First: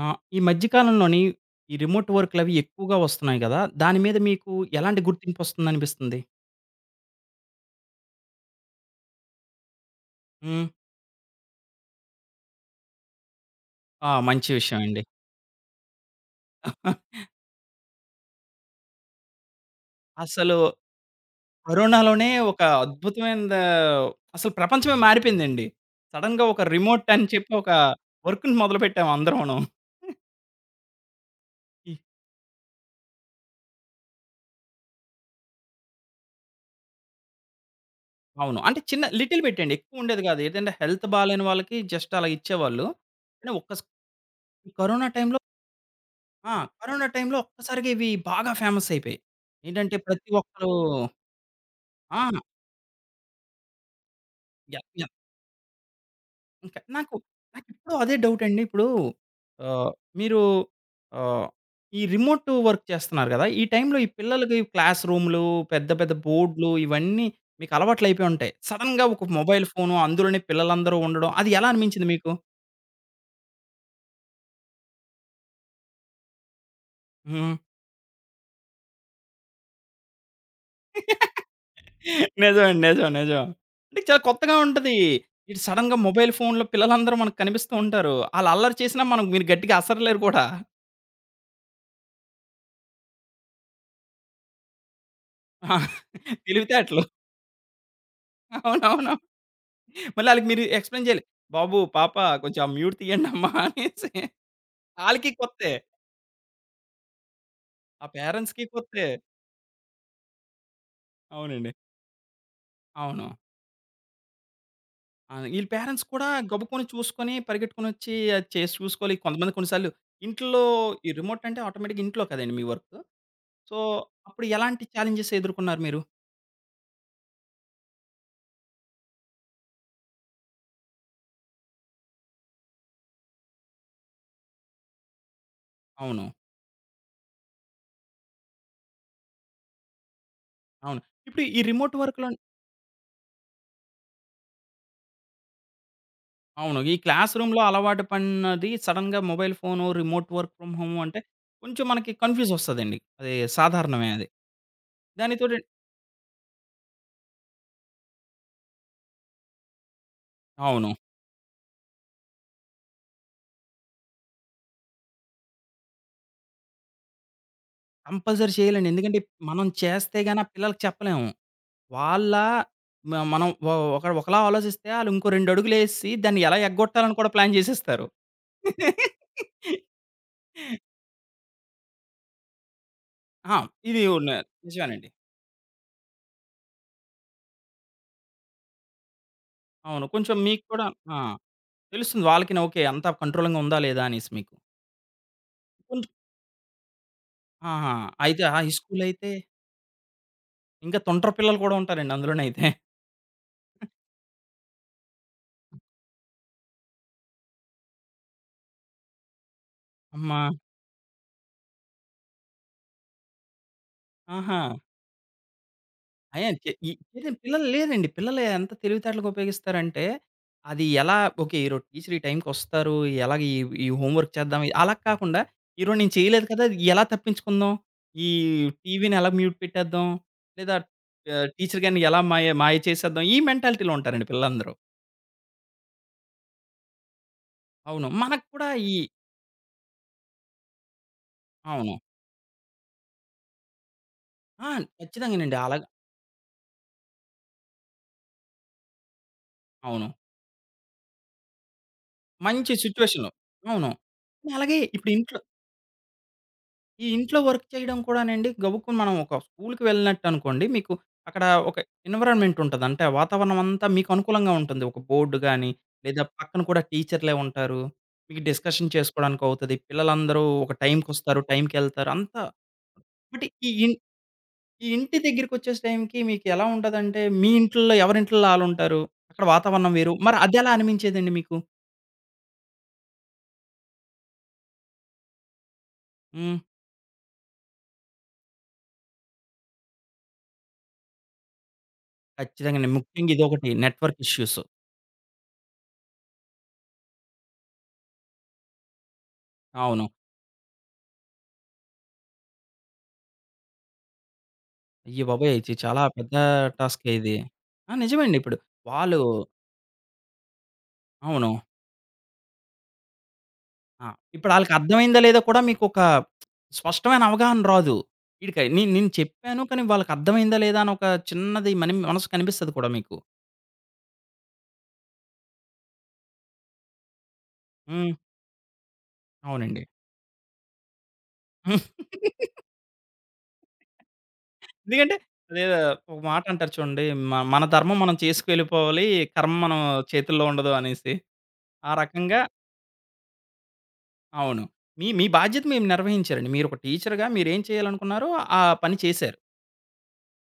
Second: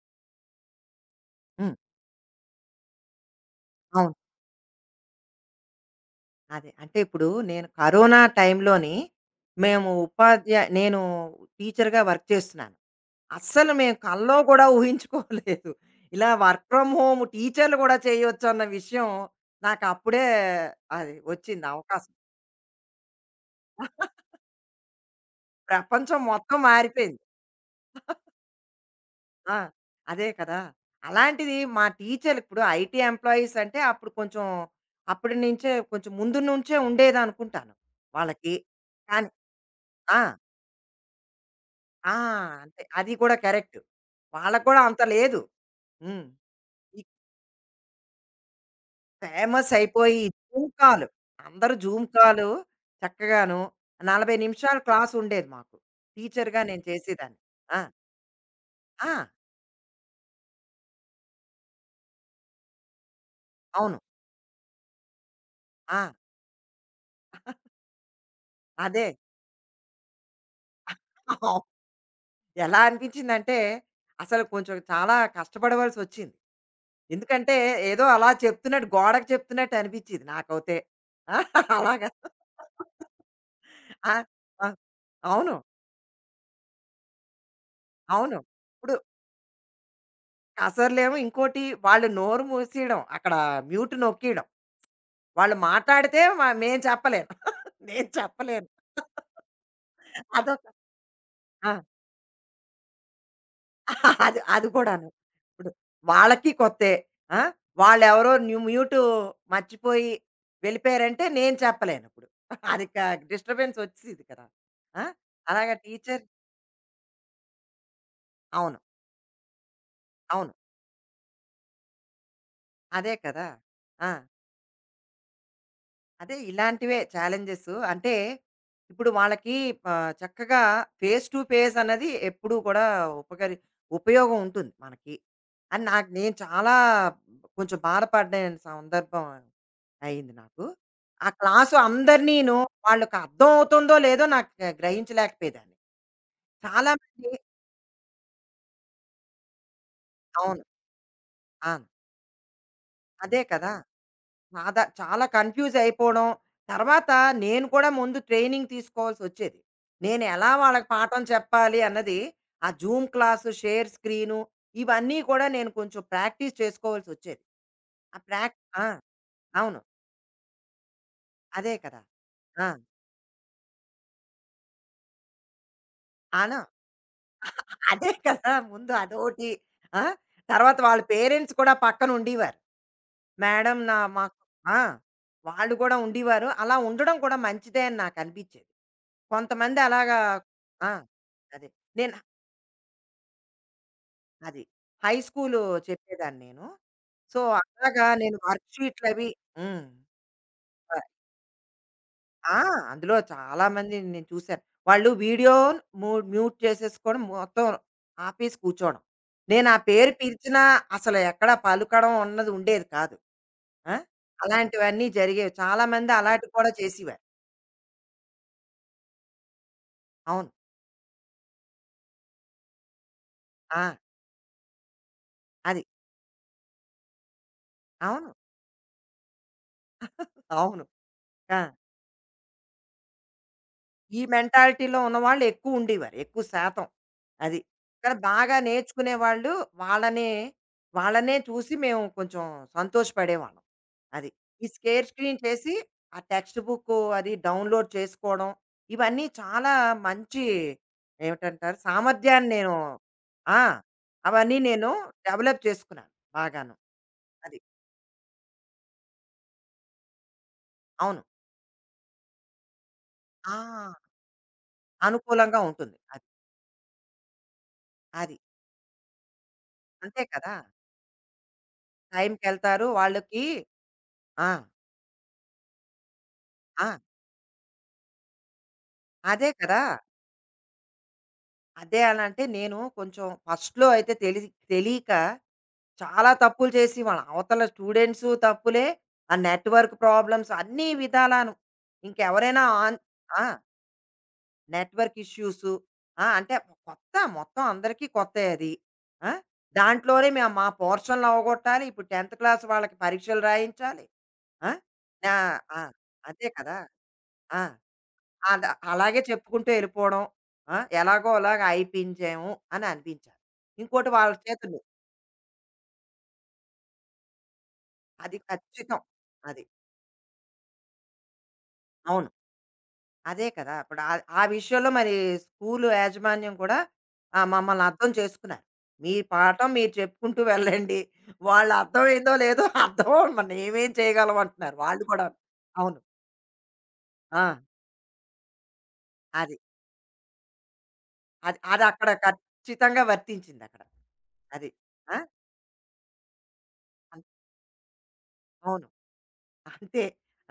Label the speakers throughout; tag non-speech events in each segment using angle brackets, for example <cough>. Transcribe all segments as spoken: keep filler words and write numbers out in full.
Speaker 1: ఆ! ఈ మధ్య కాలంలోని
Speaker 2: హ్మ్.
Speaker 1: ఈ రిమోట్ వర్క్‌లవి ఎక్కువగా వస్తున్నాయి గదా! దాని
Speaker 2: అవును.
Speaker 1: మీద మీకు ఎలాంటి గుర్తింపొస్తుందనిపిస్తుంది?
Speaker 2: అదే. అంటే ఇప్పుడు నేను కరోనా టైంలోని మేము ఉపాధ్యా
Speaker 1: హ్మ్.
Speaker 2: నేను టీచర్‌గా వర్క్ చేస్తున్నాను. అస్సలు మేము
Speaker 1: ఆ!
Speaker 2: కల్లో
Speaker 1: మంచి
Speaker 2: కూడా
Speaker 1: విషయం అండి.
Speaker 2: ఊహించుకోలేదు. ఇలా వర్క్ ఫ్రమ్
Speaker 1: <laughs>
Speaker 2: హోమ్ టీచర్లు కూడా చేయొచ్చు అన్న విషయం నాకు అప్పుడే
Speaker 1: అసలు
Speaker 2: అది వచ్చింది అవకాశం.
Speaker 1: కరోనాలోనే ఒక అద్భుతమైనద, అసలు ప్రపంచమే మారిపోయిందండి.
Speaker 2: ప్రపంచం
Speaker 1: సడెన్‌గా
Speaker 2: మొత్తం
Speaker 1: ఒక రిమోట్
Speaker 2: మారిపోయింది.
Speaker 1: అని చెప్పి ఒక వర్క్‌ని మొదలుపెట్టాము
Speaker 2: ఆ!
Speaker 1: అందరమును.
Speaker 2: అదే కదా! అలాంటిది మా
Speaker 1: ఈ
Speaker 2: టీచర్లు ఇప్పుడు ఐటీ ఎంప్లాయీస్ అంటే అప్పుడు కొంచెం అప్పటి నుంచే కొంచెం ముందు నుంచే ఉండేదనుకుంటాను వాళ్ళకి.
Speaker 1: అవును. అంటే చిన్న
Speaker 2: కానీ
Speaker 1: లిటిల్ బిట్ అండి. ఎక్కువ
Speaker 2: ఆ!
Speaker 1: ఉండేది గాదు. ఏదంటే హెల్త్ బాలేని వాళ్ళకి జస్ట్
Speaker 2: ఆ!
Speaker 1: అలా
Speaker 2: అంతే.
Speaker 1: ఇచ్చేవాళ్ళు.
Speaker 2: అది కూడా
Speaker 1: కానీ ఒక్క
Speaker 2: కరెక్ట్.
Speaker 1: స్
Speaker 2: వాళ్ళకి కూడా అంత
Speaker 1: కరోనా టైమ్‌లో
Speaker 2: లేదు. హ్మ్.
Speaker 1: ఆ!
Speaker 2: ఈ
Speaker 1: కరోనా టైంలో ఒక్కసారిగా ఇవి బాగా ఫేమస్ అయిపోయాయి.
Speaker 2: ఫేమస్
Speaker 1: ఏంటంటే
Speaker 2: అయిపోయి
Speaker 1: ప్రతి
Speaker 2: జూమ్
Speaker 1: ఒక్కరు
Speaker 2: కాల్. అందరూ జూమ్
Speaker 1: ఆ!
Speaker 2: కాల్ చక్కగాను నలభై నిమిషాలు
Speaker 1: యాహ్!
Speaker 2: Class
Speaker 1: yeah!
Speaker 2: ఉండేది మాకు. టీచర్‌గా
Speaker 1: ఇంకా
Speaker 2: నేను
Speaker 1: నాకు
Speaker 2: చేసేదాన్ని. ఆ!
Speaker 1: నాకిప్పుడు అదే డౌట్ అండి. ఇప్పుడు
Speaker 2: ఆ!
Speaker 1: ఆహ్, మీరు ఆహ్, ఈ రిమోట్ వర్క్ చేస్తున్నారు గదా! ఈ
Speaker 2: అవును.
Speaker 1: టైంలో ఈ పిల్లలకి క్లాస్ రూమ్‌లు, పెద్ద
Speaker 2: ఆ!
Speaker 1: పెద్ద బోర్డ్‌లు ఇవన్నీ మీకు అలవాట్లయిపోయి ఉంటాయి. సడెన్‌గా
Speaker 2: అదే.
Speaker 1: ఒక మొబైల్ ఫోను అందులోనే పిల్లలందరూ ఉండడం
Speaker 2: <laughs>
Speaker 1: అది
Speaker 2: అవును.
Speaker 1: ఎలా అనిపించింది మీకు?
Speaker 2: ఎలా అనిపించిందంటే అసలు కొంచెం చాలా కష్టపడవలసొచ్చింది.
Speaker 1: హ్మ్.
Speaker 2: ఎందుకంటే ఏదో అలా చెప్తున్నట్టు గోడకి చెప్తున్నట్టు అనిపించేది నాకైతే. ఆ, అలాగా.
Speaker 1: నిజమండి. నిజం. నిజం. అంటే
Speaker 2: ఆ!
Speaker 1: చాలా కొత్తగా
Speaker 2: ఆ!
Speaker 1: ఉంటది.
Speaker 2: అవును.
Speaker 1: ఇటు సడెన్‌గా మొబైల్ ఫోన్‌లో పిల్లలందరూ మనకు కనిపిస్తూ ఉంటారు.
Speaker 2: అవును.
Speaker 1: ఆళ్ళు అల్లరి
Speaker 2: ఇప్పుడు
Speaker 1: చేసినా మనం మీరు గట్టిగా అసరలేరు కూడా.
Speaker 2: కసరలేమో ఇంకోటి వాళ్ళు నోరు మూసేయడం. అక్కడ మ్యూట్ నొక్కేయడం. వాళ్ళు
Speaker 1: ఆ!
Speaker 2: మాట్లాడితే మ మేము
Speaker 1: తెలివితేటలు.
Speaker 2: చెప్పలేను. <laughs> నేను చెప్పలేను.
Speaker 1: అవునవును. మళ్ళీ ఆళ్ళకి మీరు
Speaker 2: అదొక
Speaker 1: ఎక్స్‌ప్లెయిన్ చేయాలి.
Speaker 2: ఆ!
Speaker 1: బాబు, పాప కొంచెం ఆ మ్యూట్ తీయండమ్మా <laughs> అనేసి.
Speaker 2: అది అది కూడాను.
Speaker 1: ఆళ్ళకి
Speaker 2: ఇప్పుడు
Speaker 1: కొత్తే.
Speaker 2: వాళ్ళకి కొత్తే. ఆ!
Speaker 1: ఆ
Speaker 2: వాళ్ళెవరో న్యూ
Speaker 1: పేరెంట్స్‌కి
Speaker 2: మ్యూటు
Speaker 1: కొత్తే.
Speaker 2: మర్చిపోయి వెళ్ళిపోయారంటే నేను
Speaker 1: అవునండి.
Speaker 2: చెప్పలేనిప్పుడు. అది క
Speaker 1: అవును.
Speaker 2: డిస్టర్బెన్స్ వచ్చేసిద్ది కదా! ఆ!
Speaker 1: ఆ! ఈళ్ళ
Speaker 2: అలాగా
Speaker 1: పేరెంట్స్
Speaker 2: టీచర్
Speaker 1: కూడా గబుక్కున చూసుకొని, పరిగెట్టుకొనొచ్చి అది చేసి
Speaker 2: అవును.
Speaker 1: చూసుకోవాలి. కొంతమంది కొన్ని సార్లు
Speaker 2: అవును.
Speaker 1: ఇంట్లో ఈ రిమోట్ అంటే ఆటోమేటిక్‌గా ఇంట్లో కదండీ మీ వర్కు.
Speaker 2: అదే కదా!
Speaker 1: సో,
Speaker 2: ఆ!
Speaker 1: అప్పుడు ఎలాంటి ఛాలెంజెస్ ఎదుర్కొన్నారు మీరు?
Speaker 2: అదే ఇలాంటివే ఛాలెంజెస్. అంటే ఇప్పుడు వాళ్ళకి ఆహ్, చక్కగా ఫేస్ టు ఫేస్ అన్నది ఎప్పుడూ కూడా ఉపకరి ఉపయోగం ఉంటుంది మనకి. అని నాకు
Speaker 1: అవును.
Speaker 2: నేను చాలా కొంచెం బాధపడిన సందర్భం అయింది నాకు.
Speaker 1: అవును.
Speaker 2: ఆ
Speaker 1: ఇప్పుడు ఈ
Speaker 2: క్లాసు
Speaker 1: రిమోట్ వర్క్‌లో
Speaker 2: అందరినీను వాళ్ళకి అర్థం అవుతుందో లేదో నాకు గ్రహించలేకపోయేదాన్ని.
Speaker 1: అవును.
Speaker 2: చాలా
Speaker 1: ఈ
Speaker 2: మంది
Speaker 1: క్లాస్ రూమ్‌లో అలవాటు పడినది సడెన్‌గా మొబైల్ ఫోను, రిమోట్ వర్క్
Speaker 2: అవును.
Speaker 1: ఫ్రమ్ హోమ్ అంటే కొంచెం
Speaker 2: అవును.
Speaker 1: మనకి కన్‌ఫ్యూజ్ ఒస్తదండి. అది
Speaker 2: అదే కదా!
Speaker 1: సాధారణమే అది.
Speaker 2: సాదా చాలా
Speaker 1: దానితోటి
Speaker 2: కన్‌ఫ్యూజ్ అయిపోవడం. తర్వాత నేను కూడా ముందు ట్రైనింగ్ తీసుకోవాల్సొచ్చేది. నేను ఎలా వాళ్ళకి
Speaker 1: అవును.
Speaker 2: పాఠం చెప్పాలి అన్నది, ఆ జూమ్ క్లాసు, షేర్ స్క్రీను ఇవన్నీ కూడా నేను కొంచెం ప్రాక్టీస్ చేసుకోవాల్సొచ్చేది. ఆ
Speaker 1: కంపల్సరీ
Speaker 2: ప్రాక్ ఆ!
Speaker 1: చేయాలండి. ఎందుకంటే మనం
Speaker 2: అవును.
Speaker 1: చేస్తే గాని ఆ పిల్లలకి చెప్పలేము.
Speaker 2: అదే కదా!
Speaker 1: వాళ్ళ
Speaker 2: ఆ!
Speaker 1: మ మనం ఒ ఒక ఒకలా ఆలోచిస్తే ఆళ్ళు ఇంకో రెండు అడుగులేసి దాన్ని ఎలా
Speaker 2: అను
Speaker 1: ఎగ్గొట్టాలని కూడా ప్లాన్ చేసేస్తారు.
Speaker 2: అదే కదా! ముందు
Speaker 1: <laughs>
Speaker 2: అదోటి. ఆ! తర్వాత వాళ్ళ పేరెంట్స్ కూడా పక్కన ఉండేవారు.
Speaker 1: ఆ!
Speaker 2: మేడం నా
Speaker 1: ఇది ఉన్న
Speaker 2: మాకు ఆ!
Speaker 1: నిజమేనండి.
Speaker 2: వాళ్ళు కూడా ఉండేవారు. అలా ఉండడం కూడా మంచిదే అని నాకనిపించేది. కొంతమంది
Speaker 1: అవును.
Speaker 2: అలాగా
Speaker 1: కొంచెం మీకు కూడా
Speaker 2: ఆ!
Speaker 1: ఆ!
Speaker 2: అదే. నేను
Speaker 1: తెలుస్తుంది. వాళ్ళకిన ఓకే. అంత కంట్రోలింగ్‌గా ఉందా? లేదా? అనేసి మీకు.
Speaker 2: అది. హై స్కూలు
Speaker 1: కొంచ్
Speaker 2: చెప్పేదాన్ని నేను. సో,
Speaker 1: ఆహా!
Speaker 2: అలాగా నేను
Speaker 1: అయితే
Speaker 2: వర్క్
Speaker 1: హై స్కూల్
Speaker 2: షీట్‌లవి
Speaker 1: అయితే
Speaker 2: హ్మ్.
Speaker 1: ఇంకా
Speaker 2: ఆహ్,
Speaker 1: తుంటరి పిల్లలు కూడా ఉంటారండి
Speaker 2: ఆ!
Speaker 1: అందులోనైతే.
Speaker 2: అందులో చాలా మందిని నేను చూసాను. వాళ్ళు వీడియో ము మ్యూట్ చేసేసుకోవడం మొత్తం ఆపేసి కూర్చోవడం. నేను ఆ పేరు
Speaker 1: అమ్మా!
Speaker 2: పిలిచినా అసలు ఎక్కడ పలకడం అన్నది ఉండేది కాదు. ఆ!
Speaker 1: ఆహా!
Speaker 2: అలాంటివన్నీ జరిగేవి. చాలా మంది అలాంటివి
Speaker 1: అయన్
Speaker 2: కూడా
Speaker 1: చె ఈ
Speaker 2: చేసేవారు.
Speaker 1: లేదండి పిల్లలు లేదండి. పిల్లలు ఎంత తెలివితేటలుగా ఉపయోగిస్తారంటే,
Speaker 2: అవును.
Speaker 1: అది ఎలా ఓకే. ఈరోజు టీచర్ ఈ టైంకొస్తారు. ఎలాగ ఈ
Speaker 2: ఆ!
Speaker 1: ఈ హోమ్ వర్క్ చేద్దాం. ఇ- అలా కాకుండా
Speaker 2: అది.
Speaker 1: ఈరోజు నేను చేయలేదు కదా! ఇది ఎలా తప్పించుకుందాం? ఈ
Speaker 2: అవును.
Speaker 1: టీవీని ఎలా మ్యూట్ పెట్టేద్దాం? లేదా
Speaker 2: అవును.
Speaker 1: ఆహ్,
Speaker 2: ఆ!
Speaker 1: టీచర్ గారిని ఎలా మాయ మాయ చేసేద్దాం? ఈ మెంటాలిటీలో
Speaker 2: ఈ
Speaker 1: ఉంటారండి పిల్లలందరూ.
Speaker 2: మెంటాలిటీలో ఉన్నవాళ్ళు ఎక్కువ ఉండేవారు. ఎక్కువ శాతం. అది.
Speaker 1: అవును.
Speaker 2: కానీ
Speaker 1: మనకు
Speaker 2: బాగా
Speaker 1: కూడా ఈ
Speaker 2: నేర్చుకునే వాళ్ళు వాళ్ళనే, వాళ్ళనే చూసి
Speaker 1: అవును.
Speaker 2: మేము కొంచెం సంతోషపడేవాళ్ళం. అది. ఈ
Speaker 1: ఆ!
Speaker 2: స్కేర్ స్క్రీన్
Speaker 1: ఖచ్చితంగానండి.
Speaker 2: చేసి
Speaker 1: అలాగ
Speaker 2: ఆ టెక్స్ట్ బుక్కు అది డౌన్‌లోడ్ చేసుకోవడం. ఇవన్నీ చాలా
Speaker 1: అవును.
Speaker 2: మంచి ఏమిటంటారు సామర్థ్యాన్ని
Speaker 1: మంచి
Speaker 2: నేను
Speaker 1: సిట్యుయేషన్‌లో.
Speaker 2: ఆ!
Speaker 1: అవును.
Speaker 2: అవన్నీ
Speaker 1: అలాగే
Speaker 2: నేను
Speaker 1: ఇప్పుడు ఇంట్లో
Speaker 2: డెవలప్ చేసుకున్నాను బాగాను.
Speaker 1: ఈ ఇంట్లో
Speaker 2: అది.
Speaker 1: వర్క్ చేయడం కూడానండి గబుక్కున మనం ఒక స్కూల్‌కి వెళ్ళినట్టనుకోండి, మీకు
Speaker 2: అవును.
Speaker 1: అక్కడ ఒక ఎన్విరాన్మెంట్ ఉంటది. అంటే
Speaker 2: ఆ!
Speaker 1: వాతావరణం అంతా మీకు అనుకూలంగా ఉంటుంది. ఒక బోర్డ్
Speaker 2: అనుకూలంగా
Speaker 1: గాని,
Speaker 2: ఉంటుంది.
Speaker 1: లేదా
Speaker 2: అది.
Speaker 1: పక్కన కూడా టీచర్‌లే ఉంటారు.
Speaker 2: అది.
Speaker 1: మీకు డిస్కషన్ చేసుకోవడానికవుతది.
Speaker 2: అంతే
Speaker 1: పిల్లలందరూ
Speaker 2: కదా!
Speaker 1: ఒక టైంకొస్తారు, టైంకెళ్తారు అంతా.
Speaker 2: టైంకెళ్తారు వాళ్ళకి
Speaker 1: బట్ ఈ ఇన్
Speaker 2: ఆ!
Speaker 1: ఈ ఇంటి దగ్గరికొచ్చేసే టైంకి మీకెలా
Speaker 2: ఆ!
Speaker 1: ఉంటదంటే, మీ ఇంట్లో ఎవరింట్లో ఆళ్ళుంటారు. అక్కడ
Speaker 2: అదే కదా!
Speaker 1: వాతావరణం వేరు. మరి అదెలా అనిపించేదండి మీకు?
Speaker 2: అదే అలా అంటే నేను కొంచెం ఫస్ట్‌లో అయితే తెలి తెలియక చాలా
Speaker 1: హ్మ్.
Speaker 2: తప్పులు చేసేవాళ్ళం. అవతల స్టూడెంట్సు తప్పులే, ఆ నెట్వర్క్ ప్రాబ్లమ్స్ అన్ని విధాలాను. ఇంకెవరైనా
Speaker 1: ఖచ్చితంగానండి.
Speaker 2: ఆన్
Speaker 1: ముఖ్యంగా
Speaker 2: ఆ!
Speaker 1: ఇదొకటి నెట్‌వర్క్ ఇష్యూస్.
Speaker 2: Network issues. ఆ! అంటే కొత్త మొత్తం అందరికీ కొత్తే అది. ఆ!
Speaker 1: అవును.
Speaker 2: దాంట్లోనే మేము మా పోర్షన్‌లు అవగొట్టాలి. ఇప్పుడు 10థ్ క్లాస్ వాళ్ళకి పరీక్షలు రాయించాలి. ఆ!
Speaker 1: అయ్య
Speaker 2: నా
Speaker 1: బాబోయ్! ఇది
Speaker 2: ఆ!
Speaker 1: చాలా పెద్ద
Speaker 2: అదే కదా!
Speaker 1: టాస్కే ఇది.
Speaker 2: ఆ!
Speaker 1: ఆ! నిజమండి. ఇప్పుడు
Speaker 2: అలా
Speaker 1: వాళ్ళు
Speaker 2: అలాగే చెప్పుకుంటూ వెళ్ళిపోవడం. ఆ! ఎలాగో
Speaker 1: అవును.
Speaker 2: అలాగా అయిపించాము అని అనిపించాలి.
Speaker 1: ఆ!
Speaker 2: ఇంకోటి వాళ్ళ
Speaker 1: ఇప్పుడు
Speaker 2: చేతులు
Speaker 1: ఆళ్ళకర్థమైందా లేదా కూడా మీకొక స్పష్టమైన అవగాహన రాదు.
Speaker 2: అది
Speaker 1: ఈడికి నే
Speaker 2: ఖచ్చితం.
Speaker 1: నేను చెప్పాను
Speaker 2: అది.
Speaker 1: కానీ వాళ్ళకర్థమైందా లేదా అని ఒక చిన్నది మని
Speaker 2: అవును.
Speaker 1: మనసు కనిపిస్తది కూడా మీకు.
Speaker 2: అదే కదా! ఇప్పుడు ఆ ఆ విషయంలో మరి స్కూలు యాజమాన్యం కూడా ఆహ్, మమ్మల్ని అర్థం
Speaker 1: హ్మ్.
Speaker 2: చేసుకున్నారు. మీ పాఠం
Speaker 1: అవునండి.
Speaker 2: మీరు చెప్పుకుంటూ వెళ్ళండి. వాళ్ళు అర్థమైందో లేదో అర్థం మరి మేమేం చేయగలం అంటున్నారు వాళ్ళు
Speaker 1: ఎందుకంటే
Speaker 2: కూడా.
Speaker 1: అదేదో
Speaker 2: అవును.
Speaker 1: ఒక మాట అంటారు చూడండి. మ
Speaker 2: ఆ!
Speaker 1: మన ధర్మం మనం చేసుకు వెళ్ళిపోవాలి. కర్మ
Speaker 2: అది.
Speaker 1: మనం చేతుల్లో ఉండదు అనేసి.
Speaker 2: అది.
Speaker 1: ఆ
Speaker 2: అదక్కడ
Speaker 1: రకంగా
Speaker 2: ఖచ్చితంగా వర్తించిందక్కడ.
Speaker 1: అవును.
Speaker 2: అది.
Speaker 1: మీ
Speaker 2: ఆ!
Speaker 1: మీ బాధ్యత మీరు నిర్వహించారండి. మీరొక టీచర్‌గా మీరేం చేయాలనుకున్నారో ఆ
Speaker 2: అవును.
Speaker 1: పని చేశారు.
Speaker 2: అంతే.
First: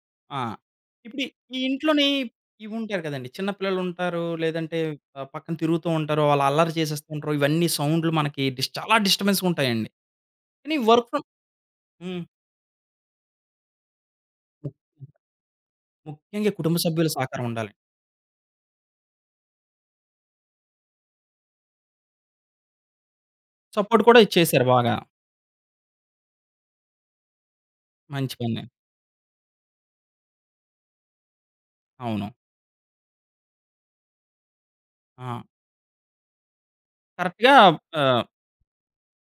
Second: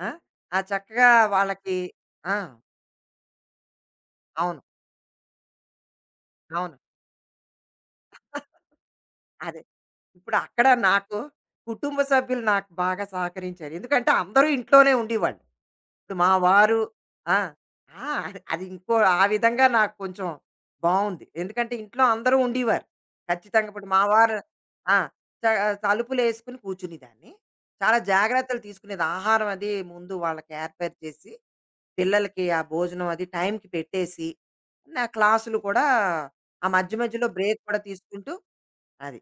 Speaker 2: ఆ!
Speaker 1: ఆ!
Speaker 2: ఆ చక్కగా
Speaker 1: ఇప్పుడు ఈ
Speaker 2: వాళ్ళకి
Speaker 1: ఇంట్లోని
Speaker 2: ఆ!
Speaker 1: ఇవుంటారు కదండీ. చిన్న పిల్లలుంటారు.
Speaker 2: అవును.
Speaker 1: లేదంటే ఆహ్, పక్కన తిరుగుతూ ఉంటారు. వాళ్ళు అల్లరి
Speaker 2: అవును.
Speaker 1: చేసేస్తూ ఉంటారు. ఇవన్నీ సౌండ్‌లు మనకి డిస్ చాలా డిస్టర్బెన్స్‌గా
Speaker 2: అదే.
Speaker 1: ఉంటాయండి.
Speaker 2: ఇప్పుడు అక్కడ
Speaker 1: కానీ వర్క్
Speaker 2: నాకు
Speaker 1: ఫ్రమ్
Speaker 2: కుటుంబ
Speaker 1: హ్మ్.
Speaker 2: సభ్యులు నాకు బాగా సహకరించారు. ఎందుకంటే అందరూ ఇంట్లోనే ఉండేవాళ్ళు. ఇప్పుడు మా
Speaker 1: ముఖ్యంగా కుటుంబ
Speaker 2: వారు
Speaker 1: సభ్యుల
Speaker 2: ఆ!
Speaker 1: సహకారం ఉండాలి.
Speaker 2: ఆ! అది అది ఇంకో ఆ విధంగా నాకు కొంచెం బావుంది. ఎందుకంటే ఇంట్లో అందరూ ఉండేవారు. ఖచ్చితంగా ఇప్పుడు మా
Speaker 1: సపోర్ట్ కూడా
Speaker 2: వారు
Speaker 1: ఇచ్చేసారు
Speaker 2: ఆ!
Speaker 1: బాగా.
Speaker 2: త తలుపులేసుకుని కూర్చునేదాన్ని. చాలా
Speaker 1: మంచి
Speaker 2: జాగ్రత్తలు
Speaker 1: పని.
Speaker 2: తీసుకునేది. ఆహారం అది ముందు వాళ్ళకి ఏర్పాటు చేసి
Speaker 1: అవును.
Speaker 2: పిల్లలకి ఆ భోజనం అది టైంకి పెట్టేసి, నా
Speaker 1: ఆ!
Speaker 2: క్లాసులు కూడా ఆ మధ్య మధ్యలో
Speaker 1: కరెక్ట్‌గా
Speaker 2: బ్రేక్ కూడా
Speaker 1: ఆహ్
Speaker 2: తీసుకుంటూ అది.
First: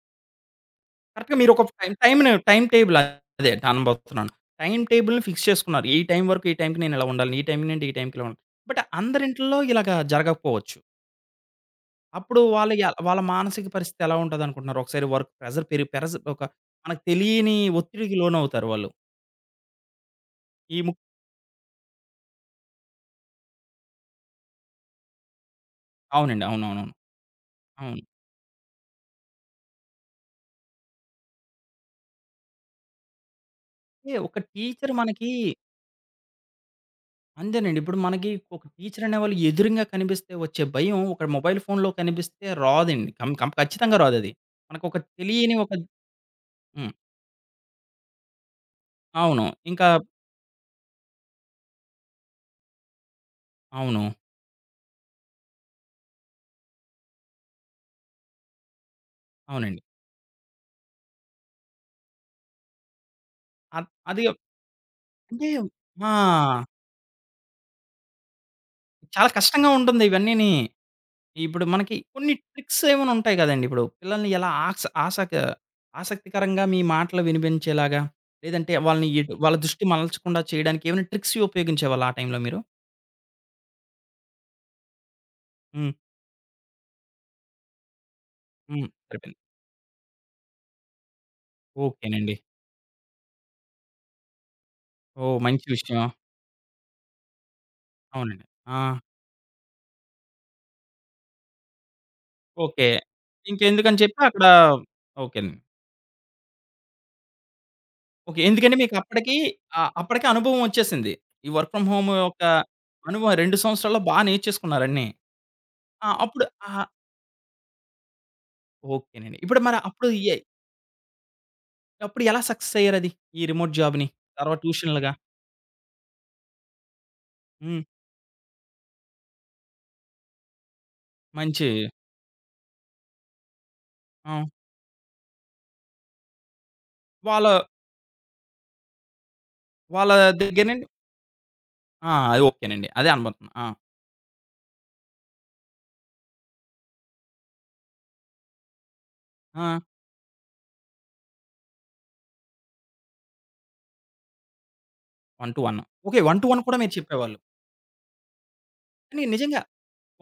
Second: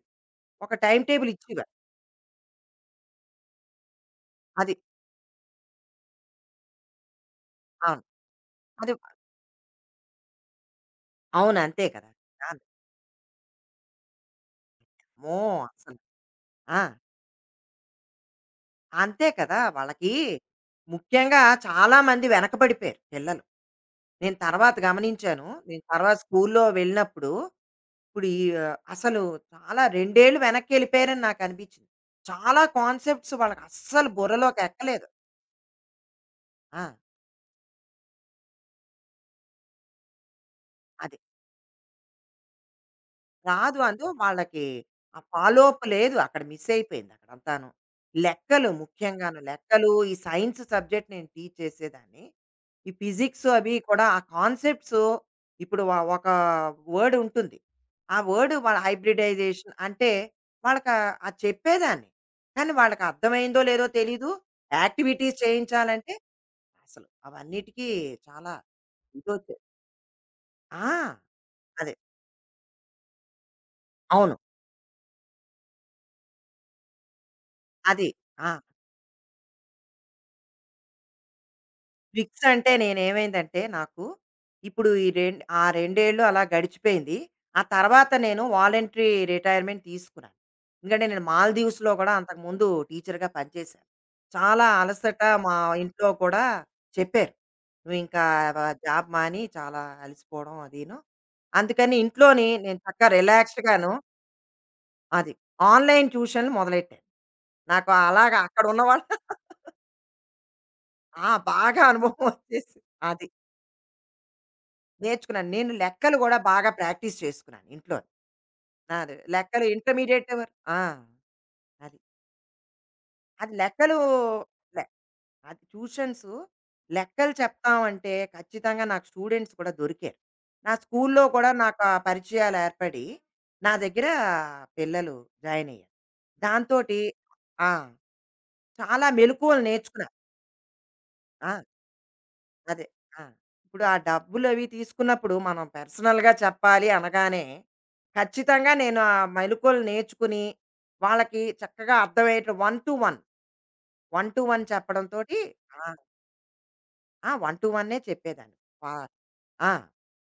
Speaker 2: ఒక టైమ్ టేబుల్
Speaker 1: కరెక్ట్‌గా మీరు ఒక
Speaker 2: ఇచ్చేవారు.
Speaker 1: టైమ్ టైమ్‌ని టైమ్ టేబుల్ అదే అనబోతున్నాను.
Speaker 2: అది.
Speaker 1: టైమ్ టేబుల్‌ని ఫిక్స్ చేసుకున్నారు. ఈ టైం వరకు ఈ టైంకి నేను ఇలా ఉండాలి. ఈ టైం నుండి ఈ
Speaker 2: అవును.
Speaker 1: టైంకి ఇలా ఉండాలి. బట్
Speaker 2: అది
Speaker 1: అందరింట్లో ఇలాగ జరగకపోవచ్చు.
Speaker 2: అవును. అంతే కదా!
Speaker 1: అప్పుడు
Speaker 2: అవును.
Speaker 1: వాళ్ళ య వాళ్ళ మానసిక పరిస్థితి ఎలా ఉంటదనుకుంటున్నారు? ఒకసారి వర్క్
Speaker 2: అమ్మో!
Speaker 1: ప్రెషర్ పెరి
Speaker 2: అసలు.
Speaker 1: పెరస్ ఒక
Speaker 2: ఆ!
Speaker 1: మనకు తెలియని ఒత్తిడికి లోనవుతారు వాళ్ళు.
Speaker 2: అంతే కదా! వాళ్ళకి
Speaker 1: ఈ ము
Speaker 2: ముఖ్యంగా చాలా మంది వెనకబడిపోయారు పిల్లలు. నేను తర్వాత గమనించాను. నేను తర్వాత
Speaker 1: అవునండి.
Speaker 2: స్కూల్లో
Speaker 1: అవునవునవును.
Speaker 2: వెళ్ళినప్పుడు,
Speaker 1: అవును.
Speaker 2: ఇప్పుడు ఈ ఆ, అసలు చాలా రెండు ఏళ్ళు వెనక్కెళ్ళిపోయారని నాకనిపించింది. చాలా కాన్సెప్ట్స్ వాళ్ళకి అస్సలు
Speaker 1: అంటే ఒక
Speaker 2: బుర్రలోకి
Speaker 1: టీచర్
Speaker 2: ఎక్కలేదు.
Speaker 1: మనకి
Speaker 2: ఆ!
Speaker 1: అంతేనండి. ఇప్పుడు మనకి ఒక టీచర్ అనేవాళ్ళు ఎదురుంగా కనిపిస్తే వచ్చే భయం
Speaker 2: అది.
Speaker 1: ఒక మొబైల్ ఫోన్‌లో కనిపిస్తే రాదండి. కం కం
Speaker 2: రాదు
Speaker 1: ఖచ్చితంగా
Speaker 2: అందు
Speaker 1: రాదది.
Speaker 2: వాళ్ళకి
Speaker 1: మనకొక
Speaker 2: ఆ
Speaker 1: తెలియని ఒక
Speaker 2: ఫాలోఅప్ లేదు అక్కడ మిస్
Speaker 1: హ్మ్.
Speaker 2: అయిపోయింది అక్కడ అంతాను. లెక్కలు ముఖ్యంగాను
Speaker 1: అవును. ఇంకా
Speaker 2: లెక్కలు ఈ సైన్స్ సబ్జెక్ట్ నేను టీచ్ చేసేదాన్ని. ఈ ఫిజిక్స్ అవి
Speaker 1: అవును.
Speaker 2: కూడా ఆ కాన్సెప్ట్స్ ఇప్పుడు వ ఒక వర్డ్ ఉంటుంది. ఆ వర్డ్ వాళ్ళ హైబ్రిడైజేషన్
Speaker 1: అవునండి.
Speaker 2: అంటే వాళ్ళకి ఆ- అది చెప్పేదాన్ని. కానీ వాళ్ళకి అర్థమైందో లేదో
Speaker 1: అద్ అది
Speaker 2: తెలీదు. యాక్టివిటీస్
Speaker 1: అంటే ఆ!
Speaker 2: చేయించాలంటే అసలు అవన్నిటికీ చాలా
Speaker 1: చాలా
Speaker 2: ఇదొచ్చే
Speaker 1: కష్టంగా ఉంటుంది ఇవన్నీని.
Speaker 2: ఆ!
Speaker 1: ఇప్పుడు
Speaker 2: అదే.
Speaker 1: మనకి కొన్ని ట్రిక్స్ ఏమైనా ఉంటాయి గదండీ! ఇప్పుడు పిల్లల్ని
Speaker 2: అవును.
Speaker 1: ఎలా ఆక్స్ ఆసక ఆసక్తికరంగా మీ మాటలు వినిపించేలాగా,
Speaker 2: అది. ఆ!
Speaker 1: లేదంటే వాళ్ళని ఎటు వాళ్ళ దృష్టి మలచకుండా చేయడానికి ఏమైనా ట్రిక్స్ ఉపయోగించేవాళ్ళా ఆ టైంలో
Speaker 2: ట్రిక్స్
Speaker 1: మీరు?
Speaker 2: అంటే నేనేమైందంటే నాకు ఇప్పుడు ఈ రెండు ఆ
Speaker 1: హ్మ్.
Speaker 2: రెండేళ్ళు అలా గడిచిపోయింది. ఆ తర్వాత నేను
Speaker 1: హ్మ్.
Speaker 2: వాలంటరీ
Speaker 1: సరిపోయింది.
Speaker 2: రిటైర్మెంట్ తీసుకున్నాను. ఎందుకంటే నేను మాల్దీవ్స్‌లో కూడా
Speaker 1: ఓకేనండి.
Speaker 2: అంతకుముందు టీచర్‌గా పనిచేశాను. చాలా అలసట
Speaker 1: ఓహ్!
Speaker 2: మా
Speaker 1: మంచి విషయం.
Speaker 2: ఇంట్లో కూడా చెప్పారు. "నువ్వింకా
Speaker 1: అవునండి.
Speaker 2: వ
Speaker 1: ఆ!
Speaker 2: జాబ్ మాని చాలా అలసిపోవడం" అదీను. అందుకని ఇంట్లోని నేను
Speaker 1: ఓకే.
Speaker 2: చక్కగా రిలాక్స్డ్‌గాను
Speaker 1: ఇంకెందుకని చెప్పి అక్కడ
Speaker 2: అది
Speaker 1: ఓకే.
Speaker 2: ఆన్‌లైన్ ట్యూషన్‌లు మొదలెట్టాను. నాకు అలాగా
Speaker 1: ఓకే. ఎందుకంటే
Speaker 2: అక్కడున్న వాళ్ళ
Speaker 1: మీకప్పటికి ఆహ్, అప్పటికే అనుభవం వచ్చేసింది.
Speaker 2: ఆ!
Speaker 1: ఈ వర్క్
Speaker 2: బాగా
Speaker 1: ఫ్రమ్ హోమ్
Speaker 2: అనుభవం
Speaker 1: యొక్క
Speaker 2: వచ్చేసింది. అది.
Speaker 1: అనుభవం రెండు సంవత్సరాల్లో బా నేర్చేసుకున్నారు అన్నీ.
Speaker 2: నేర్చుకున్నాను. నేను
Speaker 1: ఆ!
Speaker 2: లెక్కలు గూడా
Speaker 1: అప్పుడు
Speaker 2: బాగా
Speaker 1: ఆహా!
Speaker 2: ప్రాక్టీస్ చేసుకున్నాను ఇంట్లో. నాది
Speaker 1: ఓకేనండి. ఇప్పుడు
Speaker 2: లెక్కలు
Speaker 1: మరి అప్పుడు
Speaker 2: ఇంటర్మీడియేట్
Speaker 1: ఎ
Speaker 2: వర ఆ! అది.
Speaker 1: అప్పుడు ఎలా సక్సెస్ అయ్యారది? ఈ
Speaker 2: అది
Speaker 1: రిమోట్
Speaker 2: లెక్కలు
Speaker 1: జాబ్‌ని? తర్వాత
Speaker 2: లె
Speaker 1: ట్యూషన్లుగా.
Speaker 2: అది ట్యూషన్స్ లెక్కలు
Speaker 1: హ్మ్.
Speaker 2: చెప్తామంటే ఖచ్చితంగా నాకు స్టూడెంట్స్ కూడా దొరికారు. నా స్కూల్లో కూడా
Speaker 1: మంచి
Speaker 2: నాకు ఆ పరిచయాలు ఏర్పడి, నా దగ్గర
Speaker 1: ఆ!
Speaker 2: పిల్లలు జాయిన్ అయ్యారు. దాంతోటి
Speaker 1: వాళ్ళ
Speaker 2: ఆ! చాలా మెలుకువలు
Speaker 1: వాళ్ళ
Speaker 2: నేర్చుకున్నాను.
Speaker 1: దగ్గర నుండి
Speaker 2: ఆ!
Speaker 1: ఆ! అది
Speaker 2: అదే.
Speaker 1: ఓకేనండి. అదే
Speaker 2: ఆ!
Speaker 1: అనబోతున్నా. ఆ!
Speaker 2: ఇప్పుడు ఆ డబ్బులవి తీసుకున్నప్పుడు మనం పర్సనల్‌గా చెప్పాలి అనగానే, ఖచ్చితంగా నేను ఆ
Speaker 1: ఆ!
Speaker 2: మెళకువలు నేర్చుకుని, వాళ్ళకి చక్కగా అర్థమయ్యేట్టు one to one, one to one చెప్పడంతోటి
Speaker 1: వన్ టు వన్.
Speaker 2: ఆ!
Speaker 1: ఓకే. వన్ టు వన్ కూడా మీరు
Speaker 2: ఆ!
Speaker 1: చెప్పేవాళ్ళు.
Speaker 2: వన్ టు వన్ చెప్పేదాన్ని. వా
Speaker 1: కానీ నిజంగా
Speaker 2: ఆ!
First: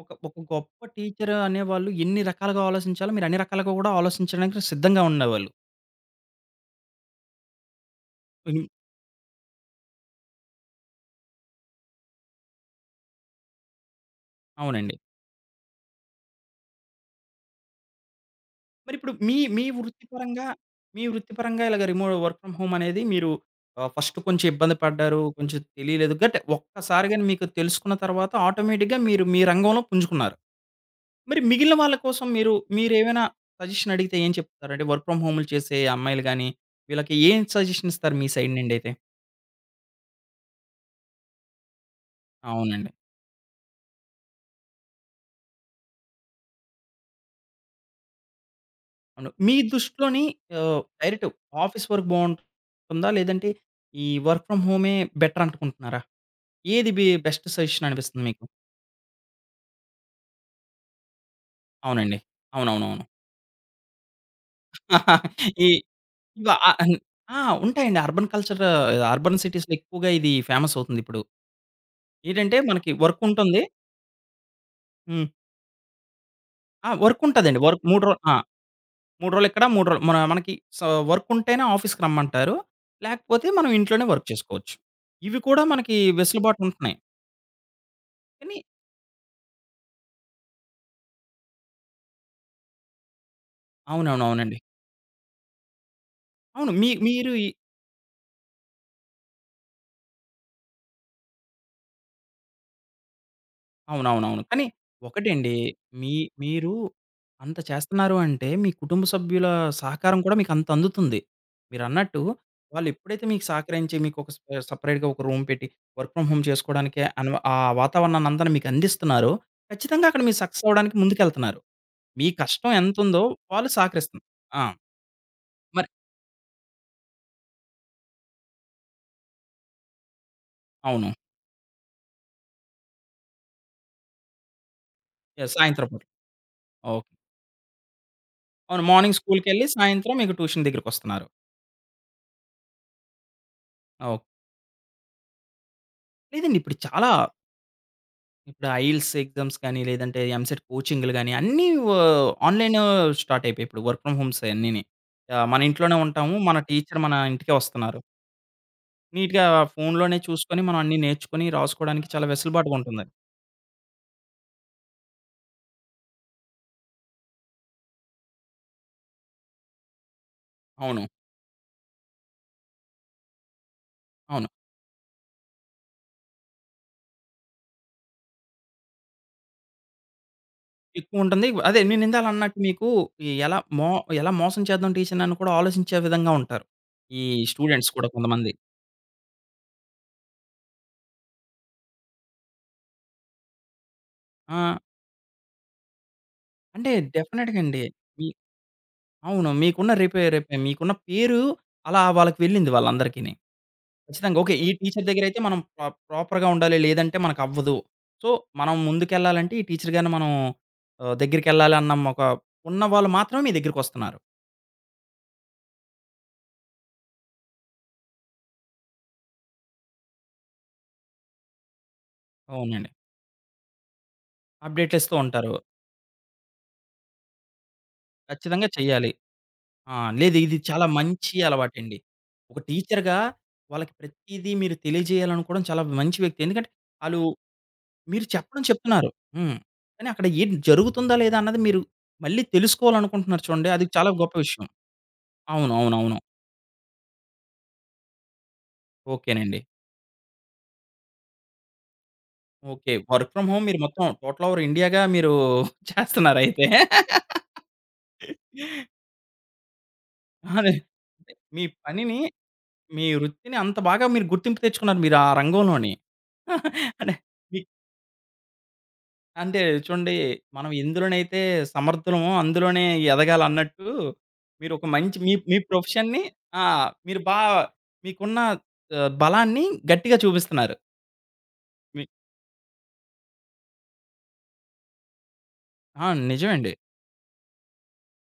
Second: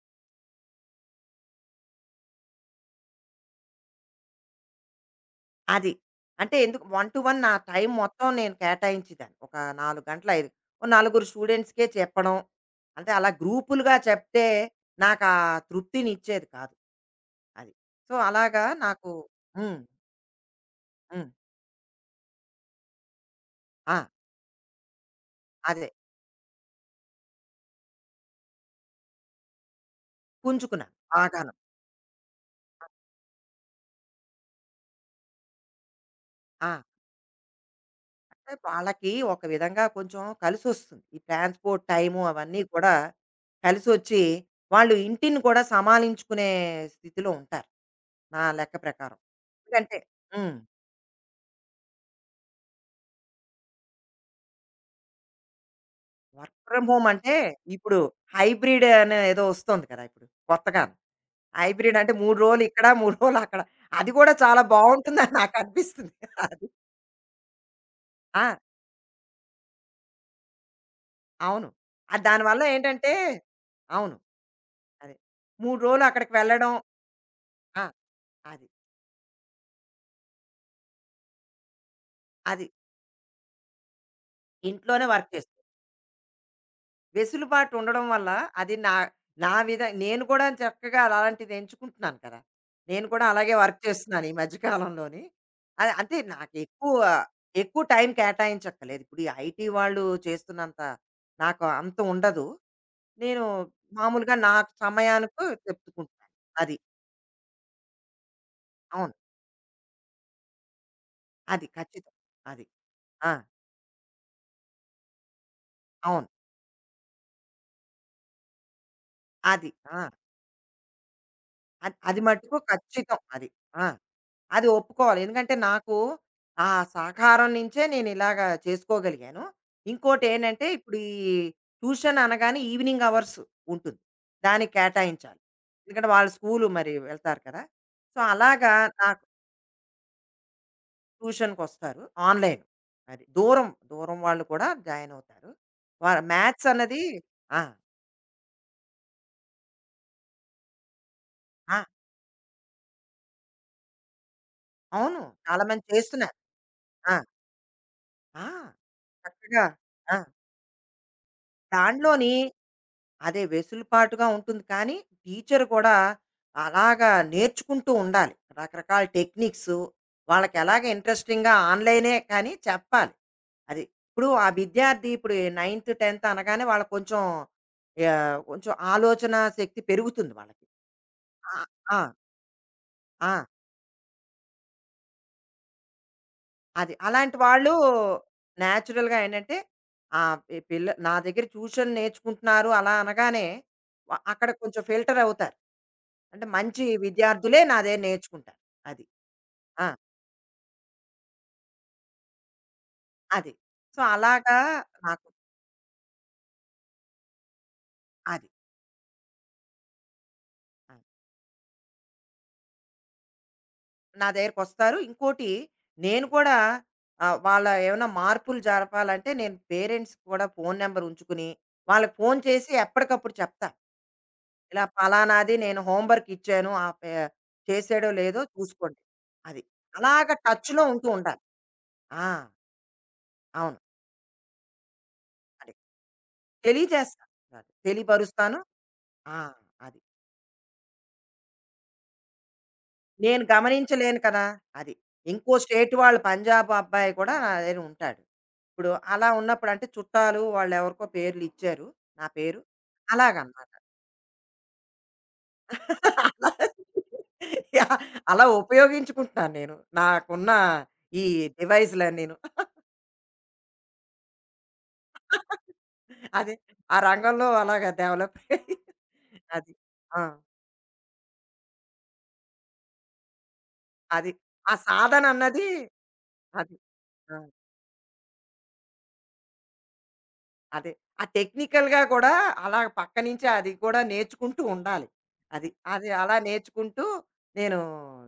Speaker 1: ఒక ఒక గొప్ప టీచర్ అనేవాళ్ళు ఎన్ని రకాలుగా ఆలోచించాలో మీరు అన్ని రకాలుగా కూడా ఆలోచించడానికి సిద్ధంగా ఉండేవాళ్ళు.
Speaker 2: అది. అంటే ఎందుకు వన్ టు వన్ నా టైం మొత్తం నేను
Speaker 1: హ్మ్.
Speaker 2: కేటాయించేదాన్ని. ఒక నాలుగు గంటలు, ఐదు ఓ నలుగురు స్టూడెంట్స్‌కే చెప్పడం. అంటే అలా గ్రూపులుగా చెప్తే
Speaker 1: అవునండి.
Speaker 2: నాకు ఆ తృప్తినిచ్చేది కాదు. అది. సో, అలాగా నాకు
Speaker 1: మరిప్పుడు మీ, మీ
Speaker 2: హ్మ్.
Speaker 1: వృత్తిపరంగా, మీ
Speaker 2: హ్మ్.
Speaker 1: వృత్తిపరంగా ఇలాగ రిమో వర్క్ ఫ్రమ్ హోమ్ అనేది మీరు ఆహ్,
Speaker 2: ఆ!
Speaker 1: ఫస్ట్ కొంచెం ఇబ్బంది పడ్డారు. కొంచెం
Speaker 2: అదే.
Speaker 1: తెలియలేదు. గట్ ఒక్కసారిగాని మీకు తెలుసుకున్న తర్వాత ఆటోమేటిక్‌గా మీరు మీ రంగంలో పుంజుకున్నారు.
Speaker 2: పుంజుకున్నాను
Speaker 1: మరి
Speaker 2: బాగాను.
Speaker 1: మిగిలిన వాళ్ళ కోసం మీరు మీరేమైనా సజెషన్ అడిగితే ఏం చెప్తారండి? వర్క్ ఫ్రమ్ హోమ్‌లు చేసే అమ్మాయిలు గాని,
Speaker 2: ఆ!
Speaker 1: వీళ్ళకి ఏం సజెషన్ ఇస్తారు మీ
Speaker 2: అంటే
Speaker 1: సైడ్ నుండి అయితే?
Speaker 2: వాళ్ళకి ఒక విధంగా కొంచెం కలిసొస్తుంది. ఈ ట్రాన్స్‌పోర్ట్ టైము అవన్నీ
Speaker 1: అవునండి.
Speaker 2: కూడా కలిసొచ్చి, వాళ్ళు ఇంటిని కూడా సమాలించుకునే స్థితిలో ఉంటారు. నా లెక్క ప్రకారం.
Speaker 1: అవును. మీ
Speaker 2: ఎందుకంటే
Speaker 1: దృష్టిలోని
Speaker 2: హ్మ్.
Speaker 1: ఆహ్, డైరెక్ట్ ఆఫీస్ వర్క్ బావుంటుందా? లేదంటే ఈ వర్క్ ఫ్రమ్ హోమే బెటర్ అనుకుంటున్నారా?
Speaker 2: వర్క్ ఫ్రమ్
Speaker 1: ఏది
Speaker 2: హోమ్
Speaker 1: బి
Speaker 2: అంటే
Speaker 1: బెస్ట్ సజెషన్
Speaker 2: ఇప్పుడు
Speaker 1: అనిపిస్తుంది మీకు?
Speaker 2: హైబ్రిడ్ అనే ఏదో వస్తోంది కదా! ఇప్పుడు కొత్తగాను. హైబ్రిడ్ అంటే
Speaker 1: అవునండి.
Speaker 2: మూడు రోజులు ఇక్కడ,
Speaker 1: అవునవునవును.
Speaker 2: మూడు రోజులు అక్కడ. అది కూడా చాలా బావుంటుందని
Speaker 1: ఈ
Speaker 2: నాకనిపిస్తుంది.
Speaker 1: ఇవ
Speaker 2: అది.
Speaker 1: ఆహ్, అన్ ఆ! ఉంటాయండి. అర్బన్
Speaker 2: ఆ!
Speaker 1: కల్చర్ అర్బన్ సిటీస్‌లో ఎక్కువగా ఇది ఫేమస్ అవుతుందిప్పుడు.
Speaker 2: అవును. ఆహ్,
Speaker 1: ఏంటంటే
Speaker 2: దానివల్ల
Speaker 1: మనకి
Speaker 2: ఏంటంటే
Speaker 1: వర్క్ ఉంటుంది.
Speaker 2: అవును. అదే.
Speaker 1: హ్మ్.
Speaker 2: మూడు రోజులు అక్కడికి వెళ్ళడం
Speaker 1: ఆ! వర్క్ ఉంటదండి. వర్క్
Speaker 2: ఆ!
Speaker 1: మూడు రో ఆ!
Speaker 2: అది.
Speaker 1: మూడు రోజులు ఇక్కడ, మూడు రోజులు మన మనకి సో, వర్క్ ఉంటేనే ఆఫీస్‌కి రమ్మంటారు.
Speaker 2: అది.
Speaker 1: లేకపోతే మనం ఇంట్లోనే వర్క్ చేసుకోవచ్చు.
Speaker 2: ఇంట్లోనే వర్క్
Speaker 1: ఇవి
Speaker 2: చేస్తూ.
Speaker 1: కూడా మనకి వెసులుబాటు ఉంటున్నాయి.
Speaker 2: వెసులుబాటు ఉండడం వల్ల
Speaker 1: కానీ
Speaker 2: అది నా నా విధ నేను కూడా చక్కగా అలాంటిది ఎంచుకుంటున్నాను కదా! నేను కూడా అలాగే వర్క్ చేస్తున్నాను ఈ మధ్య
Speaker 1: అవునవునవునండి.
Speaker 2: కాలంలోని. అది అంటే
Speaker 1: అవును. మీ
Speaker 2: నాకెక్కువ,
Speaker 1: మీరు
Speaker 2: ఎక్కువ ఎక్కువ టైం కేటాయించక్కర్లేదు. ఇప్పుడు ఈ ఐటీ వాళ్ళు చేస్తున్నంత నాకు అంత ఉండదు. నేను మామూలుగా
Speaker 1: అవునవునవును.
Speaker 2: నా
Speaker 1: కానీ
Speaker 2: సమయానికి
Speaker 1: ఒకటండి మీ
Speaker 2: చెప్పుకుంటున్నాను.
Speaker 1: మీరు
Speaker 2: అది.
Speaker 1: అంత చేస్తున్నారు అంటే మీ కుటుంబ
Speaker 2: అవును.
Speaker 1: సభ్యుల సహకారం కూడా మీకు అంత అందుతుంది.
Speaker 2: అది. ఖచ్చితం.
Speaker 1: మీరన్నట్టు
Speaker 2: అది.
Speaker 1: వాళ్ళు ఎప్పుడైతే
Speaker 2: ఆ!
Speaker 1: మీకు సహకరించి మీకు ఒక సె సెపరేట్‌గా ఒక రూమ్ పెట్టి వర్క్
Speaker 2: అవును.
Speaker 1: ఫ్రమ్ హోమ్ చేసుకోవడానికి అను ఆ వాతావరణాన్నంతా మీకు అందిస్తున్నారో,
Speaker 2: అది. ఆ!
Speaker 1: ఖచ్చితంగా అక్కడ మీరు సక్సెస్ అవ్వడానికి ముందుకెళ్తున్నారు.
Speaker 2: అది అది
Speaker 1: మీ
Speaker 2: మట్టుకు
Speaker 1: కష్టం
Speaker 2: ఖచ్చితం
Speaker 1: ఎంతుందో
Speaker 2: అది.
Speaker 1: వాళ్ళు
Speaker 2: ఆ!
Speaker 1: సహకరిస్తున్నారు. ఆ!
Speaker 2: అది ఒప్పుకోవాలి. ఎందుకంటే
Speaker 1: మరి
Speaker 2: నాకు ఆ సహకారం నుంచే నేను ఇలాగ చేసుకోగలిగాను. ఇంకోటేంటంటే ఇప్పుడు ఈ
Speaker 1: అవును.
Speaker 2: ట్యూషన్ అనగానే ఈవినింగ్ అవర్స్ ఉంటుంది. దానికి కేటాయించాలి.
Speaker 1: యాహ్! సాయంత్రం పూట.
Speaker 2: ఎందుకంటే వాళ్ళ స్కూలు మరి
Speaker 1: ఓకే.
Speaker 2: వెళ్తారు కదా! సో, అలాగా
Speaker 1: అవును. మార్నింగ్
Speaker 2: నాకు
Speaker 1: స్కూల్‌కెళ్ళి సాయంత్రం మీకు ట్యూషన్ దగ్గరికొస్తున్నారు.
Speaker 2: ట్యూషన్‌కొస్తారు. ఆన్‌లైన్ అది. దూరం,
Speaker 1: ఓకే.
Speaker 2: దూరం వాళ్ళు కూడా జాయిన్ అవుతారు. వా
Speaker 1: లేదండి
Speaker 2: మ్యాథ్స్
Speaker 1: ఇప్పుడు
Speaker 2: అన్నది
Speaker 1: చాలా
Speaker 2: ఆ!
Speaker 1: ఇప్పుడు ఐఎల్స్ ఎగ్జామ్స్ కానీ, లేదంటే ఎంసెట్ కోచింగ్‌లు గాని, అన్నీ
Speaker 2: ఆ!
Speaker 1: వ ఆన్‌లైన్ స్టార్ట్ అయిపోయాయి. ఇప్పుడు వర్క్ ఫ్రమ్ హోమ్సే అన్నీని.
Speaker 2: అవును.
Speaker 1: ఆహ్, మన
Speaker 2: చాలా మంది
Speaker 1: ఇంట్లోనే
Speaker 2: చేస్తున్నారు.
Speaker 1: ఉంటాము. మన టీచర్
Speaker 2: ఆ!
Speaker 1: మన ఇంటికే వస్తున్నారు.
Speaker 2: ఆ!
Speaker 1: నీట్‌గా
Speaker 2: చక్కగా
Speaker 1: ఫోన్‌లోనే
Speaker 2: ఆ!
Speaker 1: చూసుకొని, మనం అన్నీ నేర్చుకొని, రాసుకోవడానికి చాలా
Speaker 2: దాంట్లోని
Speaker 1: వెసులుబాటుగా ఉంటుంది.
Speaker 2: అదే వెసులుపాటుగా ఉంటుంది కానీ టీచర్ కూడా అలాగా నేర్చుకుంటూ ఉండాలి. రకరకాల టెక్నిక్స్ వాళ్ళకి ఎలాగ
Speaker 1: అవును.
Speaker 2: ఇంట్రెస్టింగ్‌గా ఆన్‌లైనే కానీ చెప్పాలి. అది. ఇప్పుడు ఆ
Speaker 1: అవును.
Speaker 2: విద్యార్థి ఇప్పుడు 9థ్, 10థ్ అనగానే వాళ్ళకి కొంచెం యాహ్, కొంచెం ఆలోచనా శక్తి పెరుగుతుంది వాళ్ళకి.
Speaker 1: ఎక్కువుంటుంది.
Speaker 2: ఆ!
Speaker 1: అదే
Speaker 2: ఆ!
Speaker 1: నేను ఇందాల అన్నట్టు మీకు ఈ
Speaker 2: ఆ!
Speaker 1: ఎలా మో ఎలా మోసం చేద్దాం టీచర్‌ని అని కూడా ఆలోచించే విధంగా ఉంటారు.
Speaker 2: అది.
Speaker 1: ఈ
Speaker 2: అలాంటి వాళ్ళు
Speaker 1: స్టూడెంట్స్ కూడా కొంతమంది.
Speaker 2: నేచురల్‌గా ఏంటంటే ఆహ్, ఈ పిల్ల నా దగ్గర ట్యూషన్ నేర్చుకుంటున్నారు అలా అనగానే వ అక్కడ
Speaker 1: ఆ!
Speaker 2: కొంచెం ఫిల్టర్ అవుతారు. అంటే మంచి
Speaker 1: అంటే డెఫినిట్‌గా
Speaker 2: విద్యార్థులే నా
Speaker 1: అండి.
Speaker 2: దగ్గర
Speaker 1: మీ
Speaker 2: నేర్చుకుంటారు. అది.
Speaker 1: అవును.
Speaker 2: ఆ!
Speaker 1: మీకున్న రేపే రేపే మీకున్న పేరు అలా వాళ్ళకి వెళ్ళింది వాళ్ళందరికిని.
Speaker 2: అది. సో,
Speaker 1: ఖచ్చితంగా. ఓకే.
Speaker 2: అలాగా
Speaker 1: ఈ టీచర్
Speaker 2: నాకు
Speaker 1: దగ్గరైతే మనం ప్రా ప్రాపర్‌గా ఉండాలి. లేదంటే మనకవ్వదు. సో,
Speaker 2: అది.
Speaker 1: మనం ముందుకెళ్ళాలంటే ఈ టీచర్ గారిని మనం
Speaker 2: అది.
Speaker 1: ఆహ్, దగ్గరికెళ్ళాలి అన్న ఒక ఉన్నవాళ్ళు మాత్రమే మీ దగ్గరికొస్తున్నారు.
Speaker 2: నా దగ్గరకొస్తారు. ఇంకోటి నేను కూడా ఆహ్, వాళ్ళ ఏమైనా మార్పులు జరపాలంటే నేను పేరెంట్స్‌కి కూడా ఫోను నంబర్ ఉంచుకుని, వాళ్ళకి ఫోను చేసి
Speaker 1: అవునండి.
Speaker 2: ఎప్పటికప్పుడు చెప్తా. ఇలా
Speaker 1: అప్డేట్లు ఇస్తూ ఉంటారు.
Speaker 2: పలానాది నేను హోంవర్క్ ఇచ్చాను. ఆ పే చేసాడో లేదో
Speaker 1: ఖచ్చితంగా
Speaker 2: చూసుకోండి.
Speaker 1: చెయ్యాలి.
Speaker 2: అది.
Speaker 1: ఆ!
Speaker 2: అలాగ
Speaker 1: లేదు ఇది
Speaker 2: టచ్‌లో
Speaker 1: చాలా
Speaker 2: ఉంటూ
Speaker 1: మంచి
Speaker 2: ఉండాలి.
Speaker 1: అలవాటండి.
Speaker 2: ఆ!
Speaker 1: ఒక టీచర్‌గా
Speaker 2: అవును.
Speaker 1: వాళ్ళకి ప్రతీదీ మీరు తెలియజేయాలనుకోవడం
Speaker 2: అదే.
Speaker 1: చాలా మంచి వ్యక్తి. ఎందుకంటే ఆళ్ళు
Speaker 2: తెలియజేస్తా. అది.
Speaker 1: మీరు
Speaker 2: తెలియపరుస్తాను.
Speaker 1: చెప్పడం చెప్తున్నారు.
Speaker 2: ఆ!
Speaker 1: హ్మ్.
Speaker 2: అది.
Speaker 1: కానీ అక్కడ ఏం జరుగుతుందా లేదా అన్నది మీరు మళ్ళీ తెలుసుకోవాలనుకుంటున్నారు
Speaker 2: నేను
Speaker 1: చూడండి. అది చాలా
Speaker 2: గమనించలేను
Speaker 1: గొప్ప
Speaker 2: కదా!
Speaker 1: విషయం.
Speaker 2: అది. ఇంకో
Speaker 1: అవును.
Speaker 2: స్టేట్
Speaker 1: అవునవును.
Speaker 2: వాళ్ళు పంజాబ్ అబ్బాయి కూడా నా దగ్గర ఉంటాడు. ఇప్పుడు అలా
Speaker 1: ఓకేనండి.
Speaker 2: ఉన్నప్పుడు అంటే చుట్టాలు వాళ్ళెవరికో పేర్లిచ్చారు. నా పేరు.
Speaker 1: ఓకే. వర్క్ ఫ్రమ్ హోమ్
Speaker 2: అలాగనమాట.
Speaker 1: మీరు మొత్తం టోటల్ ఓవర్ ఇండియాగా మీరు <laughs> చేస్తున్నారయితే.
Speaker 2: అలా యాహ్! అలా ఉపయోగించుకుంటున్నాను నేను. నాకున్న
Speaker 1: అదే.
Speaker 2: ఈ
Speaker 1: మీ పనిని,
Speaker 2: డివైస్‌లన్నీను.
Speaker 1: మీ వృత్తిని అంత బాగా మీరు గుర్తింపు తెచ్చుకున్నారు మీరు ఆ రంగంలోని.
Speaker 2: అదే.
Speaker 1: <laughs>
Speaker 2: ఆ
Speaker 1: అంటే
Speaker 2: రంగంలో
Speaker 1: మీ
Speaker 2: అలాగా డెవలప్ అయ్యి
Speaker 1: అంటే
Speaker 2: అది.
Speaker 1: చూడండి
Speaker 2: ఆ!
Speaker 1: మనం ఎందులోనైతే సమర్థులమో అందులోనే ఎదగాలన్నట్టు
Speaker 2: అది. ఆ
Speaker 1: మీరొక మంచి మీ మీ
Speaker 2: సాధనన్నది
Speaker 1: ప్రొఫెషన్‌ని ఆ!
Speaker 2: అది.
Speaker 1: మీరు
Speaker 2: ఆ!
Speaker 1: బా మీకున్న ఆహ్, బలాన్ని గట్టిగా చూపిస్తున్నారు.
Speaker 2: అదే. ఆ టెక్నికల్‌గా
Speaker 1: మీ
Speaker 2: కూడా అలా పక్క నించే అది కూడా నేర్చుకుంటూ ఉండాలి. అది.
Speaker 1: ఆ!
Speaker 2: అది అలా
Speaker 1: నిజమండి.
Speaker 2: నేర్చుకుంటూ నేను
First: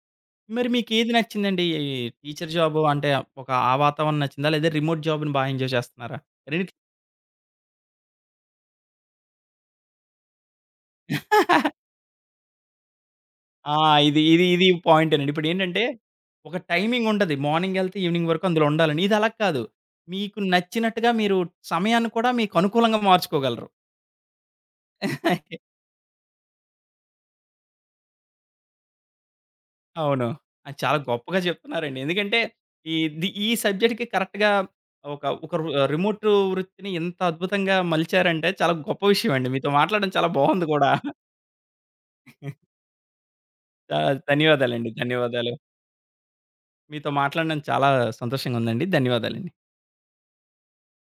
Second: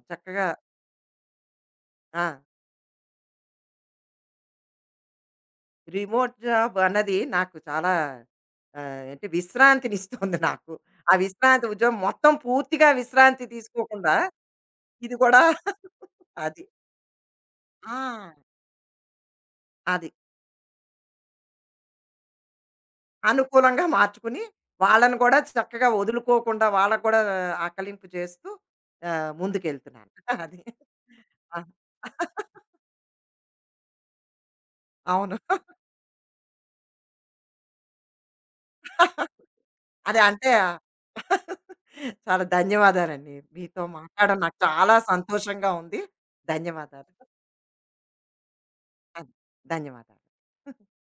Speaker 2: చక్కగా
Speaker 1: మరి మీకేది నచ్చిందండి? ఈ
Speaker 2: ఆ!
Speaker 1: టీచర్ జాబు అంటే ఒక ఆ వాతావరణం నచ్చిందా? లేదా రిమోట్ జాబ్‌ని బా ఎంజాయ్ చేస్తన్నారా?
Speaker 2: రిమోట్ జాబ్
Speaker 1: రెండిట్లో
Speaker 2: అన్నది నాకు చాలా ఆహ్, అంటే విశ్రాంతినిస్తుంది నాకు. ఆ విశ్రాంతి
Speaker 1: <laughs>
Speaker 2: ఉద్యోగం మొత్తం పూర్తిగా విశ్రాంతి
Speaker 1: ఆ!
Speaker 2: తీసుకోకుండా
Speaker 1: ఇది, ఇది, ఇది
Speaker 2: ఇది
Speaker 1: పాయింటేనండి.
Speaker 2: కూడా
Speaker 1: ఇప్పుడేంటంటే
Speaker 2: <laughs>
Speaker 1: ఒక
Speaker 2: అది.
Speaker 1: టైమింగ్ ఉంటది.
Speaker 2: ఆ!
Speaker 1: మార్నింగెళ్తే ఈవినింగ్ వరకు అందులో ఉండాలని. ఇది అలా కాదు.
Speaker 2: అది.
Speaker 1: మీకు నచ్చినట్టుగా మీరు సమయాన్ని కూడా మీకు అనుకూలంగా మార్చుకోగలరు.
Speaker 2: అనుకూలంగా మార్చుకుని వాళ్ళని కూడా
Speaker 1: <laughs>
Speaker 2: చక్కగా వదులుకోకుండా వాళ్ళకి కూడా ఆకలింపు చేస్తూ ఆహ్, ముందుకెళ్తున్నాను.
Speaker 1: అవును.
Speaker 2: <laughs> అది.
Speaker 1: అది చాలా గొప్పగా
Speaker 2: ఆ!
Speaker 1: చెప్తున్నారండి. ఎందుకంటే
Speaker 2: <laughs>
Speaker 1: ఈ ది ఈ సబ్జెక్ట్‌కి కరెక్ట్‌గా ఒక
Speaker 2: అవును.
Speaker 1: ఒక రు రిమోట్ వృత్తిని ఇంత అద్భుతంగా మలిచారంటే చాలా గొప్ప
Speaker 2: <laughs>
Speaker 1: విషయమండి. మీతో మాట్లాడడం
Speaker 2: అదే
Speaker 1: చాలా
Speaker 2: అంటే ఆ
Speaker 1: బావుంది కూడా.
Speaker 2: <laughs> చాలా ధన్యవాదాలండి. మీతో
Speaker 1: ఆ!
Speaker 2: మాట్లాడడం నాకు
Speaker 1: ధన్యవాదాలండి.
Speaker 2: చాలా
Speaker 1: ధన్యవాదాలు.
Speaker 2: సంతోషంగా ఉంది. ధన్యవాదాలు.
Speaker 1: మీతో మాట్లాడినందుకు చాలా సంతోషంగా ఉందండి.
Speaker 2: అది.
Speaker 1: ధన్యవాదాలండి.
Speaker 2: ధన్యవాదాలు.